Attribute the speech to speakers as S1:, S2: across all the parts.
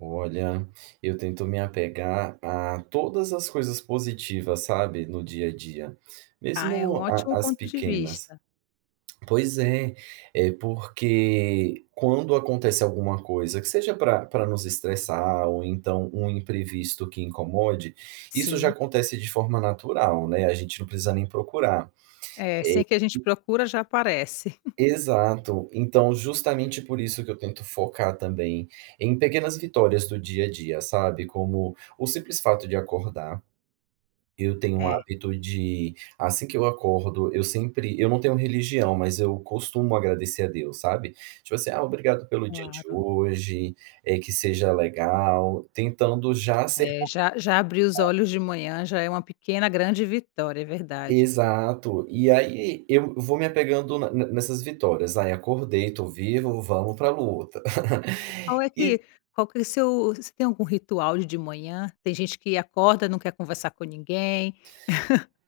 S1: Olha, eu tento me apegar a todas as coisas positivas, sabe, no dia a dia,
S2: Ah, é um
S1: mesmo a
S2: ótimo
S1: a as
S2: ponto de
S1: pequenas.
S2: vista.
S1: Pois é, é porque, quando acontece alguma coisa que seja para para nos estressar ou então um imprevisto que incomode, isso já
S2: Sim.
S1: acontece de forma natural, né, a gente não precisa nem procurar.
S2: É, sem que a gente
S1: Eh, [unintelligible]
S2: procura já aparece.
S1: Exato. Então, justamente por isso que eu tento focar, também, em pequenas vitórias do dia a dia, sabe, como o simples fato de acordar. Eu tenho um
S2: É.
S1: hábito de, assim, que eu acordo eu sempre eu não tenho religião mas eu costumo agradecer a Deus, sabe. Tipo, assim: "Ah, obrigado pelo dia de
S2: Claro.
S1: hoje. Eh, que seja legal". Tentando já ser
S2: É, já já abri
S1: [unintelligible]
S2: os olhos de manhã, já é uma pequena grande vitória, é verdade.
S1: Exato. E, aí, eu vou me apegando ne ne nessas vitórias. "Ai acordei, estou vivo, vamos para luta."
S2: E qual é
S1: E
S2: que qual que é seu você tem algum ritual de de manhã? Tem gente que acorda não quer conversar com ninguém.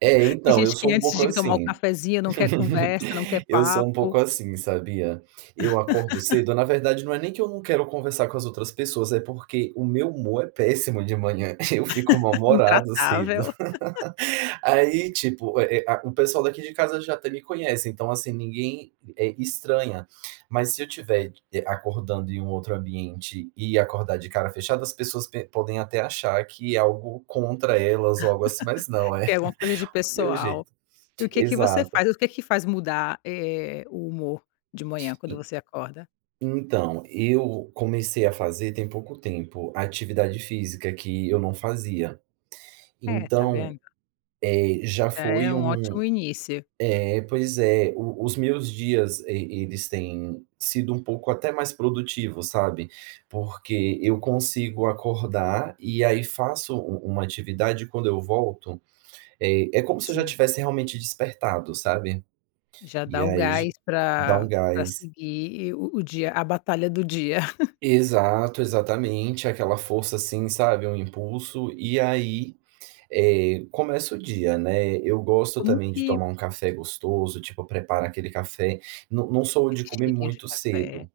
S1: É,
S2: Tem
S1: então, eu
S2: gente que
S1: sou um
S2: antes
S1: pouco
S2: de tomar um
S1: assim.
S2: cafezinho não quer conversa, não quer
S1: Eu sou um
S2: papo.
S1: pouco assim, sabia. Eu acordo cedo, na verdade, não é nem que eu não quero conversar com as outras pessoas, é porque o meu humor é péssimo de manhã, eu fico mal humorado cedo.
S2: Intratável.
S1: Aí ,tipo, eh, a o pessoal daqui de casa já até me conhece então, assim, ninguém, eh, estranha, mas se eu estiver de acordando em um outro ambiente e acordar de cara fechada as pessoas pe podem até achar que é algo contra elas ou algo assim mas, não é,
S2: Que é uma coisa de
S1: o meu
S2: pessoal.
S1: jeito.
S2: E o que que você
S1: Exato.
S2: faz? O que que faz mudar, eh, o humor, de manhã, quando
S1: E
S2: você acorda?
S1: então, eu comecei a fazer, tem pouco tempo, atividade física, que eu não fazia.
S2: É, está
S1: Então,
S2: vendo.
S1: eh, já
S2: Já é
S1: foi
S2: um ótimo
S1: um
S2: início.
S1: Eh, pois é, o os meus dias, e eles têm sido um pouco até mais produtivo, sabe. Porque eu consigo acordar e, aí, faço u u uma atividade e quando eu volto, eh, é como se eu já
S2: Sim.
S1: tivesse realmente despertado, sabe.
S2: Já
S1: E
S2: dá o
S1: aí já
S2: gás
S1: dá
S2: para
S1: um
S2: para
S1: gás.
S2: seguir o o dia a batalha do dia.
S1: Exato, exatamente, aquela força assim, sabe, um impulso, e, aí, eh, começa o dia, né. Eu gosto
S2: Como
S1: também de
S2: que
S1: tomar um café gostoso, tipo, preparo aquele café, não não sou
S2: Aquele
S1: de comer
S2: cheirinho de
S1: muito
S2: café.
S1: cedo.